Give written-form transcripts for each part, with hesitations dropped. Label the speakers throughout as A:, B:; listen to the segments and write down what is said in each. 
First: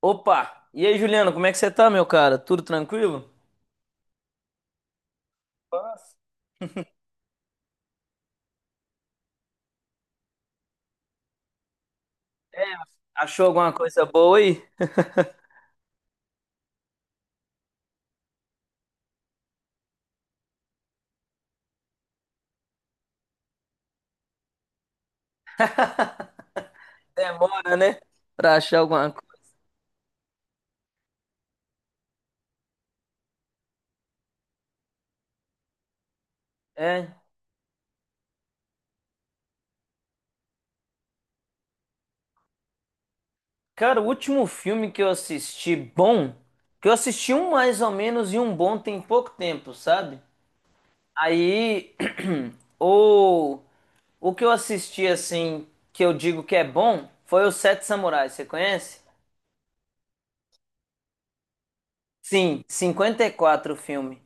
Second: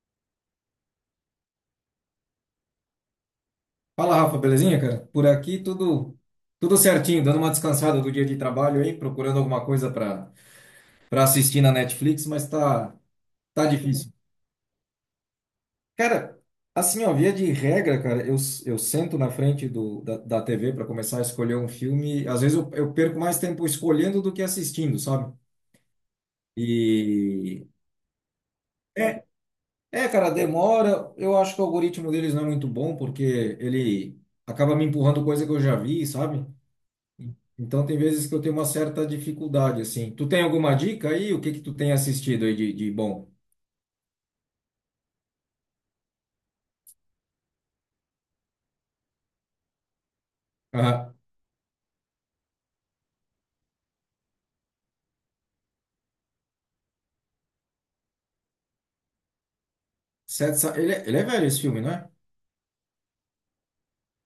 A: Opa! E aí, Juliano, como é que você tá, meu cara? Tudo tranquilo?
B: Fala, Rafa, belezinha, cara? Por aqui
A: Nossa.
B: tudo certinho, dando uma descansada do dia de trabalho aí, procurando alguma coisa para assistir na Netflix, mas
A: É,
B: tá
A: achou
B: tá
A: alguma coisa
B: difícil.
A: boa aí?
B: Cara, assim, ó, via de regra, cara, eu sento na frente da TV para começar a escolher um filme, às vezes eu perco mais tempo escolhendo do que assistindo, sabe? E
A: Demora, né? Pra achar alguma
B: é
A: coisa.
B: é, cara, demora. Eu acho que o algoritmo deles não é muito bom, porque ele acaba me empurrando coisa que eu já vi, sabe?
A: É.
B: Então tem vezes que eu tenho uma certa dificuldade, assim. Tu tem alguma dica aí? O que que tu tem assistido aí de bom?
A: Cara, o último filme que eu assisti bom, que eu assisti um mais ou menos e um bom tem pouco tempo, sabe?
B: Aham.
A: Aí, o, o que eu assisti, assim, que eu digo que é bom, foi o Sete Samurais, você conhece?
B: Ele, ele é velho esse filme, não é?
A: Sim, 54 o filme.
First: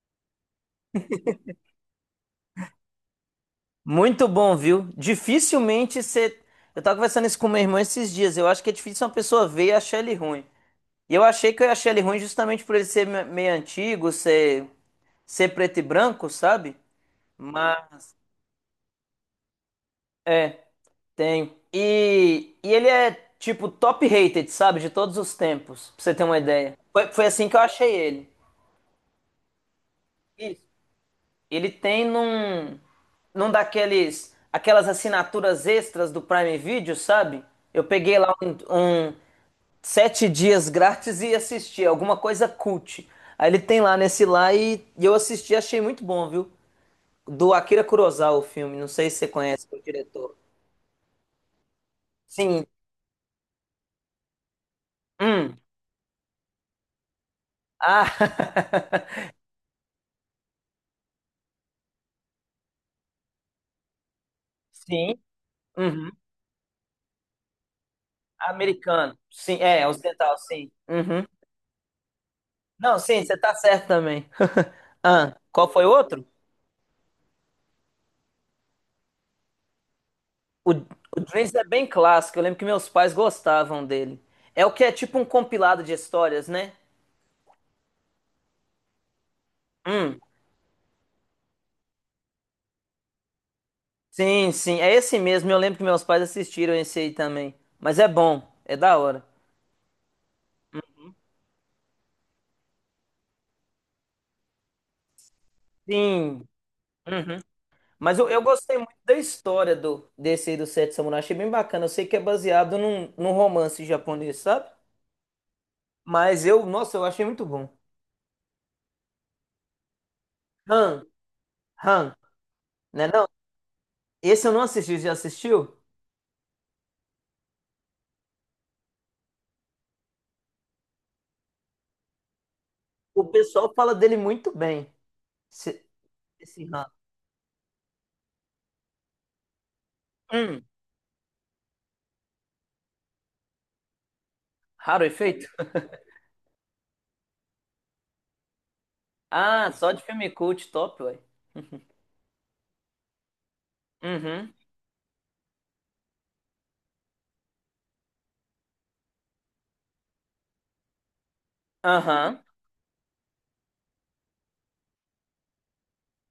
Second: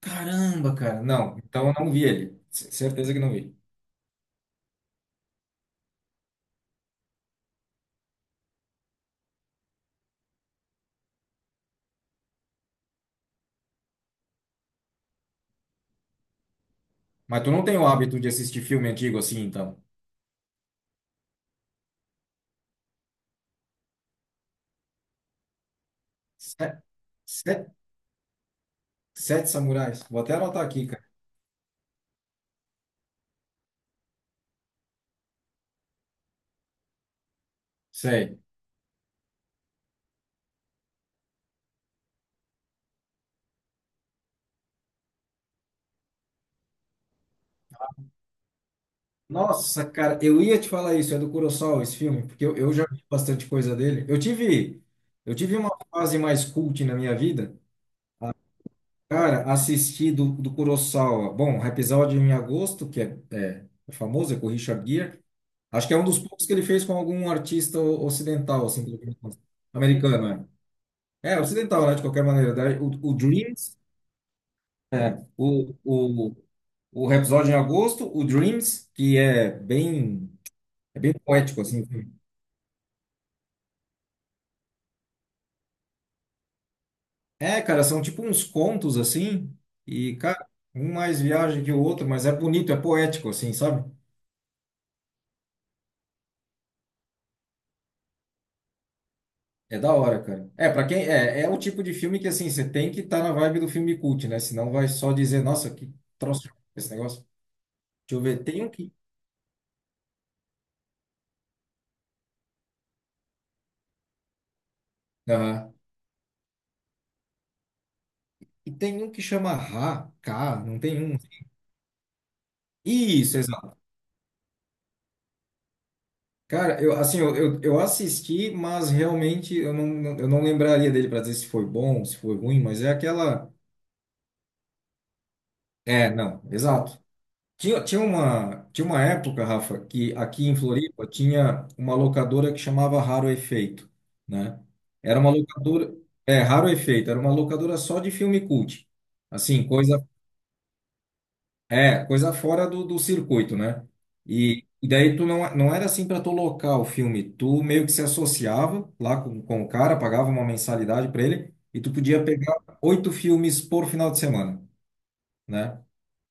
B: Caramba, cara. Não, então eu não vi ele. Certeza que não vi.
A: Muito bom, viu? Dificilmente você. Eu tava conversando isso com meu irmão esses dias. Eu acho que é difícil uma pessoa ver e achar ele ruim. E eu achei que eu achei ele ruim justamente por ele ser meio antigo, ser preto e branco, sabe?
B: Mas tu não tem o
A: Mas.
B: hábito de assistir filme antigo assim, então?
A: É, tem. E ele é, tipo, top rated, sabe? De todos os tempos, pra você ter uma ideia.
B: Sete,
A: Foi assim que eu
B: sete,
A: achei ele.
B: sete Samurais. Vou até
A: Isso.
B: anotar aqui, cara.
A: Ele tem num. Num daqueles. Aquelas assinaturas extras do Prime Video, sabe? Eu peguei lá
B: Sei.
A: um 7 dias grátis e assistir, alguma coisa cult. Aí ele tem lá nesse lá e eu assisti, achei muito bom, viu? Do Akira Kurosawa o filme, não sei se você conhece o
B: Nossa, cara,
A: diretor.
B: eu ia te falar isso. É do Kurosawa esse filme, porque eu,
A: Sim.
B: eu já vi bastante coisa dele. Eu tive, eu
A: Hum.
B: tive uma fase mais cult na minha vida.
A: Ah.
B: Cara, assisti do Kurosawa. Bom, episódio em agosto, que é famoso, é com o Richard
A: Sim.
B: Gere. Acho que é um
A: Uhum.
B: dos poucos que ele fez com algum artista ocidental, assim, pelo que me
A: Americano.
B: consta.
A: Sim, é, ocidental,
B: Americano,
A: sim. Uhum.
B: é. É, ocidental, né, de qualquer maneira. Daí O,
A: Não,
B: o
A: sim, você tá
B: Dreams,
A: certo também.
B: é,
A: Ah, qual
B: o,
A: foi o outro?
B: o, o episódio em agosto, o Dreams, que
A: O,
B: é bem
A: o Dreams
B: poético,
A: é
B: assim.
A: bem clássico, eu lembro que meus pais gostavam dele. É o que é tipo um compilado de histórias, né?
B: É, cara, são tipo uns contos, assim, e,
A: Hum.
B: cara, um mais viagem que o outro, mas é bonito, é poético, assim, sabe?
A: Sim, sim, é esse mesmo. Eu lembro que meus pais assistiram esse aí também. Mas é bom, é da hora.
B: É da hora, cara. É, pra quem é o tipo de filme que assim, você tem que estar na vibe do filme cult, né? Senão vai só dizer, nossa, que
A: Sim.
B: troço esse negócio.
A: Uhum.
B: Deixa
A: Mas
B: eu
A: eu
B: ver, tem um
A: gostei muito
B: que.
A: da história do desse aí do Sete Samurai. Achei bem bacana. Eu sei que é baseado num romance japonês, sabe?
B: Aham.
A: Mas eu, nossa, eu achei muito bom.
B: E tem um que chama Ra, K, não
A: Han,
B: tem um.
A: Han, né não?
B: Isso, exato.
A: Esse eu não assisti, já assistiu?
B: Cara, eu assim, eu assisti, mas realmente eu não lembraria dele pra dizer se foi bom, se foi ruim, mas é
A: O
B: aquela.
A: pessoal fala dele muito bem. Esse,
B: É, não,
A: esse Han.
B: exato. Tinha uma época, Rafa, que aqui em
A: Hum,
B: Floripa tinha uma locadora que chamava Raro Efeito, né?
A: raro
B: Era uma
A: efeito?
B: locadora, é, Raro Efeito, era uma locadora só de filme cult. Assim,
A: Ah, só de
B: coisa,
A: filme cult, top, ué.
B: é, coisa fora do circuito, né?
A: Uhum.
B: E daí tu não era assim para tu locar o filme, tu meio que se associava lá com o cara, pagava uma mensalidade para ele e tu podia
A: Aham.
B: pegar oito filmes por final de semana, né?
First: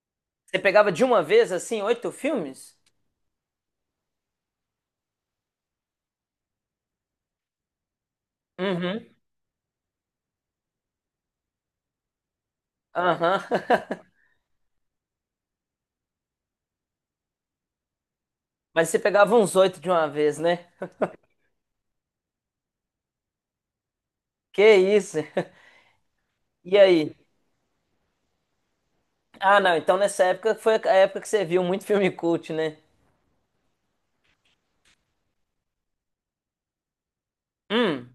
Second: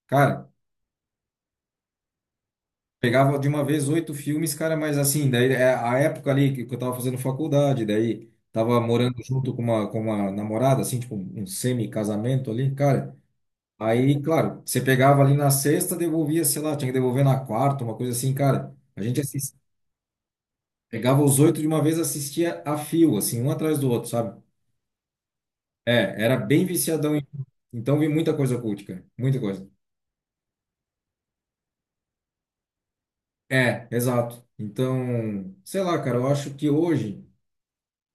B: Cara,
A: Você pegava de uma vez, assim, oito filmes?
B: pegava de uma vez oito filmes, cara, mas assim, daí é a época ali que eu tava fazendo faculdade, daí tava
A: Uhum.
B: morando junto com uma namorada, assim, tipo um semi-casamento ali, cara.
A: Aham.
B: Aí, claro, você pegava ali na sexta, devolvia, sei lá, tinha que devolver na quarta, uma coisa assim, cara.
A: Mas você
B: A gente
A: pegava
B: assist...
A: uns oito de uma vez, né?
B: pegava os oito de uma vez, assistia a fio, assim, um atrás do outro, sabe?
A: Que isso?
B: É, era bem
A: E aí?
B: viciadão. Em- então vi muita coisa cult, cara, muita
A: Ah,
B: coisa.
A: não. Então nessa época foi a época que você viu muito filme cult, né?
B: É, exato. Então, sei lá, cara, eu acho que hoje.
A: Hum,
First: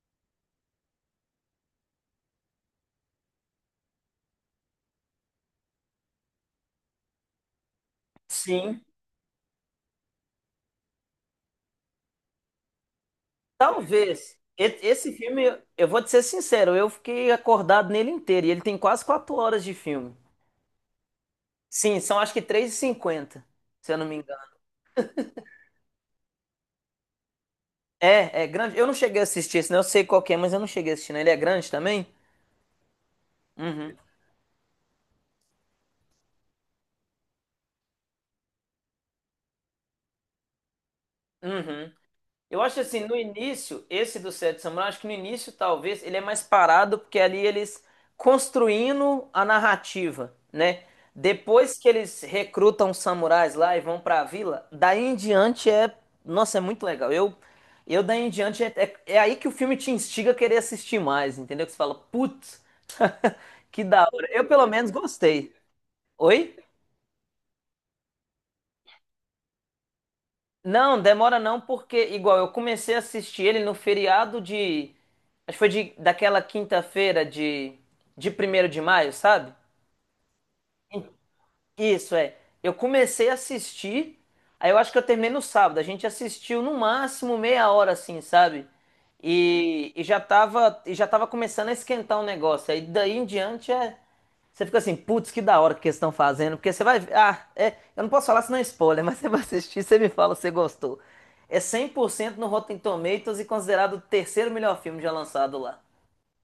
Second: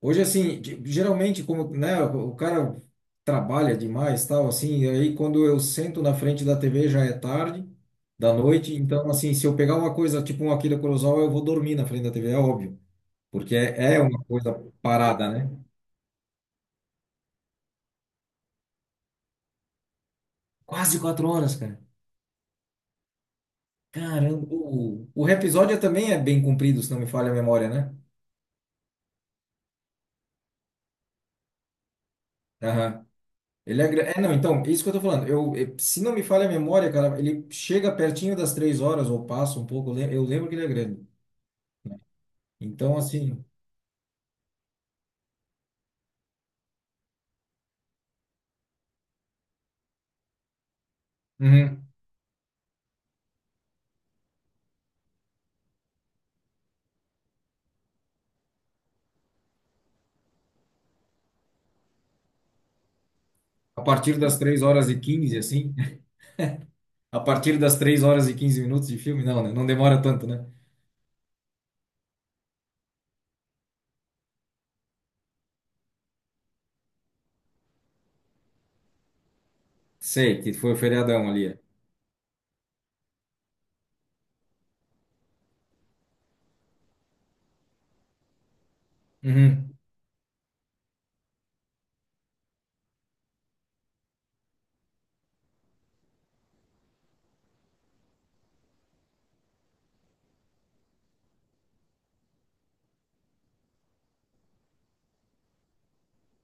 B: Hoje, assim, geralmente, como, né, o cara trabalha demais, tal, assim, e aí quando eu sento na frente da TV já é tarde, da noite,
A: sim.
B: então, assim, se eu pegar uma coisa, tipo um Akira Kurosawa, eu vou dormir na frente da TV, é óbvio, porque é uma
A: Talvez.
B: coisa
A: Esse
B: parada, né?
A: filme, eu vou te ser sincero, eu fiquei acordado nele inteiro. E ele tem quase 4 horas de filme.
B: Quase quatro horas, cara.
A: Sim, são acho que três e cinquenta, se eu não me
B: Caramba,
A: engano.
B: o episódio é também é bem comprido, se não me falha a memória, né?
A: É, é grande. Eu não cheguei a assistir esse, né? Eu sei qual que é, mas eu não cheguei a assistir, né? Ele é grande também?
B: Aham. Ele é,
A: Uhum.
B: não, então, isso que eu tô falando. Eu, se não me falha a memória, cara, ele chega pertinho das três horas, ou passa um pouco, eu lembro que ele é grande.
A: Uhum. Eu acho
B: Então,
A: assim, no
B: assim,
A: início, esse do Sete Samurai, acho que no início talvez ele é mais parado, porque ali eles construindo a narrativa, né? Depois
B: uhum,
A: que eles recrutam os samurais lá e vão pra vila, daí em diante é, nossa, é muito legal. Eu daí em diante é aí que o filme te instiga a querer assistir mais, entendeu? Que você fala, putz,
B: a
A: que da
B: partir
A: hora.
B: das
A: Eu
B: 3
A: pelo
B: horas
A: menos
B: e 15
A: gostei.
B: assim,
A: Oi?
B: a partir das 3 horas e 15 minutos de filme, não, né? Não demora tanto, né?
A: Não, demora não, porque igual eu comecei a assistir ele no feriado de, acho que foi de, daquela quinta-feira de 1º de maio, sabe?
B: Sei que foi o feriadão ali. É.
A: Isso é. Eu comecei a assistir, aí eu acho que eu terminei no sábado. A gente assistiu no máximo meia hora assim, sabe?
B: Uhum.
A: E já tava começando a esquentar o negócio. Aí daí em diante é você fica assim, putz, que da hora que eles estão fazendo, porque você vai ver. Ah, é, eu não posso falar senão é spoiler, mas você vai assistir, você me fala se você gostou. É 100% no Rotten Tomatoes e considerado o terceiro melhor filme já lançado lá.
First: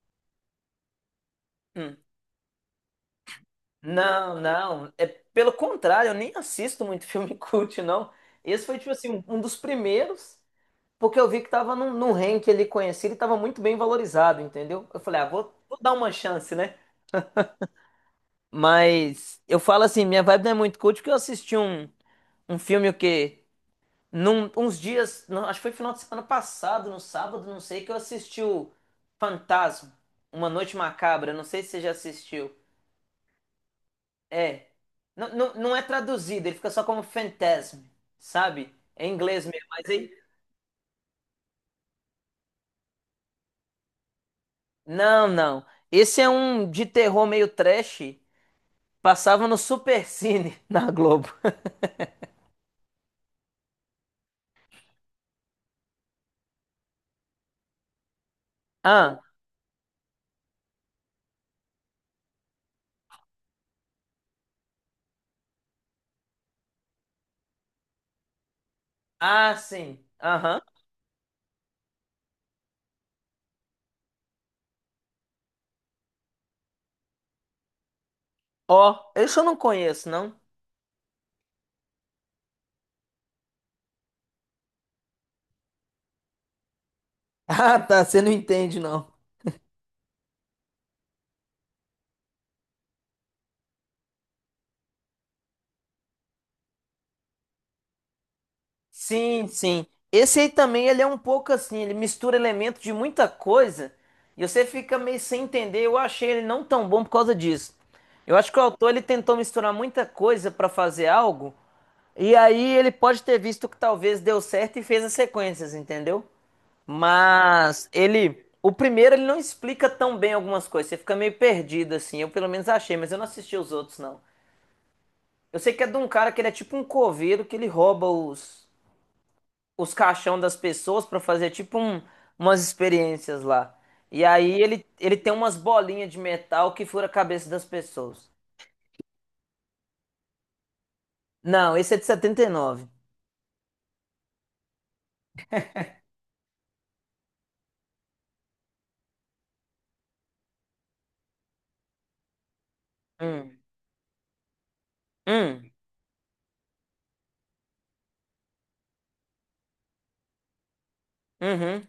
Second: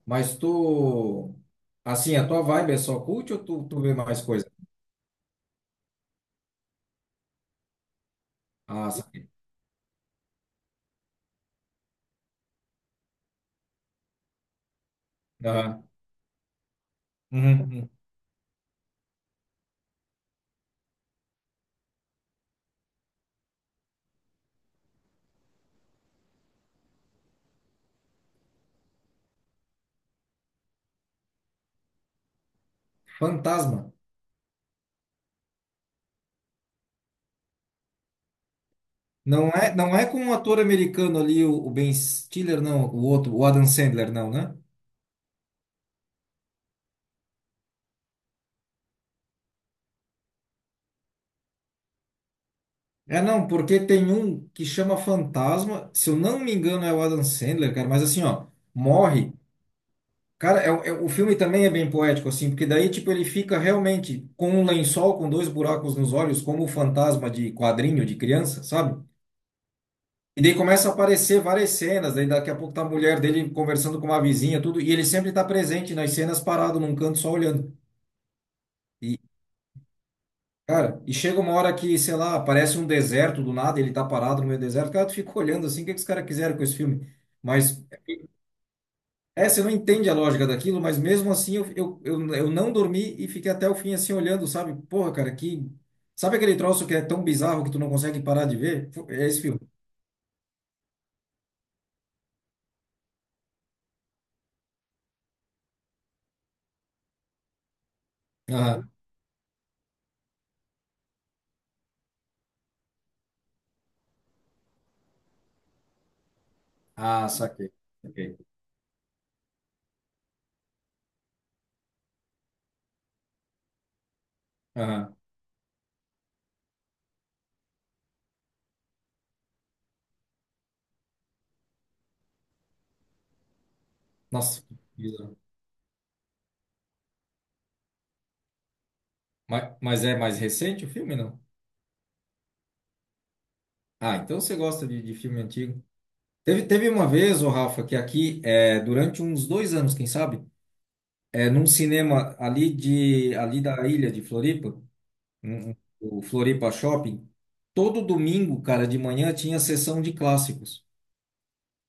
B: Mas tu,
A: Hum.
B: assim, a tua vibe é só cult ou tu vê mais
A: Não,
B: coisa?
A: não. É, pelo contrário, eu nem assisto muito filme cult, não. Esse foi,
B: Ah,
A: tipo assim, um,
B: saquei.
A: um dos primeiros, porque eu vi que tava num ranking ali conhecido e tava muito bem valorizado, entendeu? Eu falei, ah, vou
B: Aham.
A: dar uma chance, né?
B: Uhum, uhum.
A: Mas eu falo assim, minha vibe não é muito cult porque eu assisti um filme o quê? Num, uns dias, não, acho que foi final de semana passado, no sábado, não sei, que eu assisti o Fantasma, Uma Noite Macabra, não sei se você já assistiu.
B: Fantasma.
A: É. Não, não, não é traduzido, ele fica só como Fantasm, sabe? É em inglês
B: Não
A: mesmo,
B: é,
A: mas
B: não é
A: aí.
B: com um ator americano ali, o Ben Stiller, não, o outro, o Adam Sandler, não, né?
A: Não, não. Esse é um de terror meio trash. Passava no Supercine na Globo.
B: É, não, porque tem um que chama Fantasma, se eu não me engano é o Adam Sandler, cara, mas assim, ó,
A: Ah,
B: morre. Cara, é, o filme também é bem poético, assim, porque daí, tipo, ele fica realmente com um lençol com dois buracos nos olhos, como o fantasma de quadrinho de criança, sabe?
A: ah, sim.
B: E daí
A: Aham.
B: começa a aparecer várias cenas, daí daqui a pouco tá a mulher dele conversando com uma vizinha, tudo, e ele sempre tá presente nas cenas, parado num canto só olhando.
A: Ó,
B: E,
A: esse eu não conheço, não.
B: cara, e chega uma hora que, sei lá, aparece um deserto do nada, ele tá parado no meio do deserto, cara, tu fica olhando assim, o que que os caras quiseram com esse filme?
A: Ah,
B: Mas
A: tá, você não entende, não.
B: é, você não entende a lógica daquilo, mas mesmo assim eu não dormi e fiquei até o fim assim olhando, sabe? Porra, cara, que. Sabe aquele troço que é tão bizarro que tu não consegue parar de ver? É esse
A: Sim,
B: filme.
A: sim. Esse aí também, ele é um pouco assim, ele mistura elementos de muita coisa e você fica meio sem entender. Eu achei ele não tão bom por causa disso. Eu acho que o autor
B: Aham.
A: ele tentou misturar muita coisa pra fazer algo e aí ele pode ter visto que talvez deu certo e fez as sequências, entendeu?
B: Ah, saquei.
A: Mas
B: saquei.
A: ele, o primeiro ele não explica tão bem algumas coisas, você fica meio perdido assim. Eu pelo menos achei, mas eu não assisti os outros não.
B: Aham.
A: Eu sei que é de um cara que ele é tipo um coveiro que ele rouba os caixão das pessoas pra fazer tipo umas experiências lá. E aí
B: Nossa, que
A: ele tem
B: bizarro.
A: umas bolinhas de metal que fura a cabeça das pessoas.
B: Mas é mais recente o filme, não?
A: Não, esse é de 79.
B: Ah, então você gosta de filme antigo. Teve uma vez, o Rafa, que aqui, é, durante uns dois anos, quem sabe, é, num cinema ali, de,
A: Hum.
B: ali da ilha de Floripa,
A: Hum.
B: uhum, o Floripa Shopping, todo domingo, cara, de manhã tinha sessão de clássicos.
A: Uhum.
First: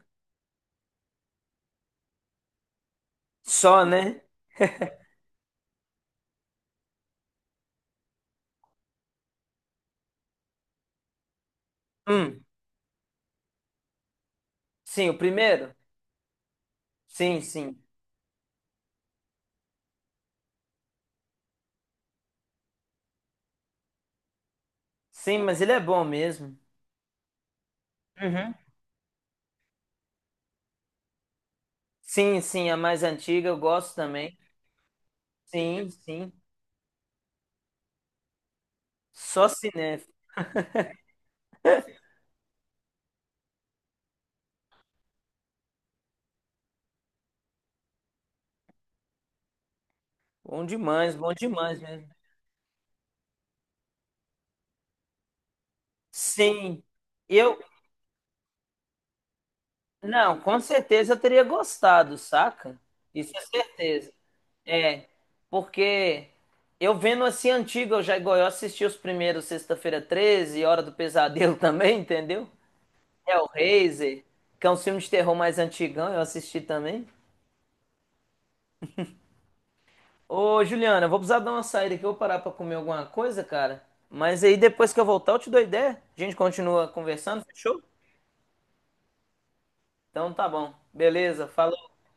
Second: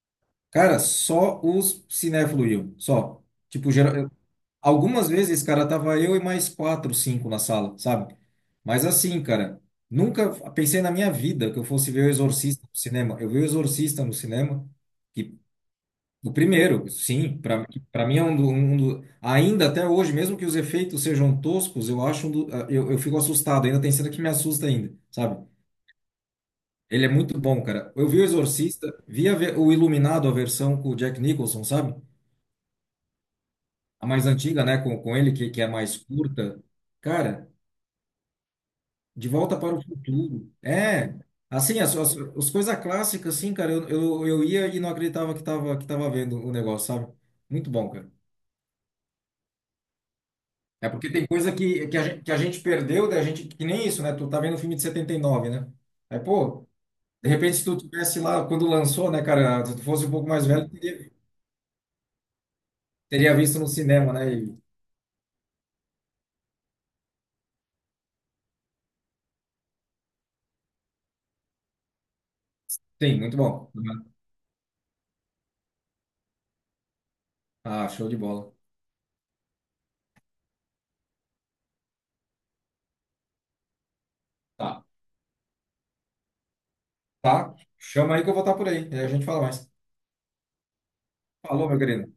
B: Cara, só os cinéfilos iam, só. Tipo,
A: Só,
B: geral...
A: né?
B: algumas vezes, cara, tava eu e mais quatro, cinco na sala, sabe? Mas assim, cara, nunca pensei na minha vida que eu fosse ver O
A: Hum.
B: Exorcista no cinema. Eu vi O Exorcista no cinema,
A: Sim, o
B: que
A: primeiro?
B: o primeiro, sim,
A: Sim,
B: pra
A: sim.
B: para mim é um, do, um ainda até hoje, mesmo que os efeitos sejam toscos, eu acho um do, eu fico assustado, ainda tem cena que me assusta ainda,
A: Sim,
B: sabe?
A: mas ele é bom mesmo.
B: Ele é muito bom, cara. Eu vi o
A: Uhum.
B: Exorcista, vi o Iluminado, a versão com o Jack Nicholson, sabe?
A: Sim, sim, a mais antiga eu gosto
B: A mais
A: também.
B: antiga, né? Com ele, que é
A: Sim,
B: mais
A: sim.
B: curta. Cara, De
A: Só
B: Volta para o
A: cinéfilo.
B: Futuro. É, assim, as coisas clássicas, assim, cara, eu ia e não acreditava que tava, vendo o negócio, sabe? Muito bom, cara. É porque tem
A: Bom
B: coisa
A: demais
B: que, que, a,
A: mesmo.
B: gente- que a gente perdeu, da gente, que nem isso, né? Tu tá vendo o filme de 79, né? Aí, pô,
A: Sim.
B: de repente,
A: Eu
B: se tu tivesse lá, quando lançou, né, cara, se tu fosse um pouco
A: Não,
B: mais
A: com
B: velho, teria-
A: certeza eu teria gostado, saca?
B: teria
A: Isso é
B: visto no
A: certeza.
B: cinema, né?
A: É, porque eu vendo assim antigo, eu já igual eu assisti os primeiros Sexta-feira 13, Hora do Pesadelo também, entendeu?
B: Sim, muito bom. Uhum.
A: Hellraiser, que é um filme de terror mais antigão, eu assisti também.
B: Ah, show de bola.
A: Ô, Juliana, eu vou precisar dar uma saída aqui, eu vou parar pra comer alguma coisa, cara. Mas aí
B: Tá.
A: depois que eu voltar, eu te dou ideia. A gente continua conversando,
B: Tá?
A: fechou?
B: Chama aí que eu vou estar por aí. E aí a gente fala mais.
A: Então tá bom. Beleza,
B: Falou, meu
A: falou.
B: querido.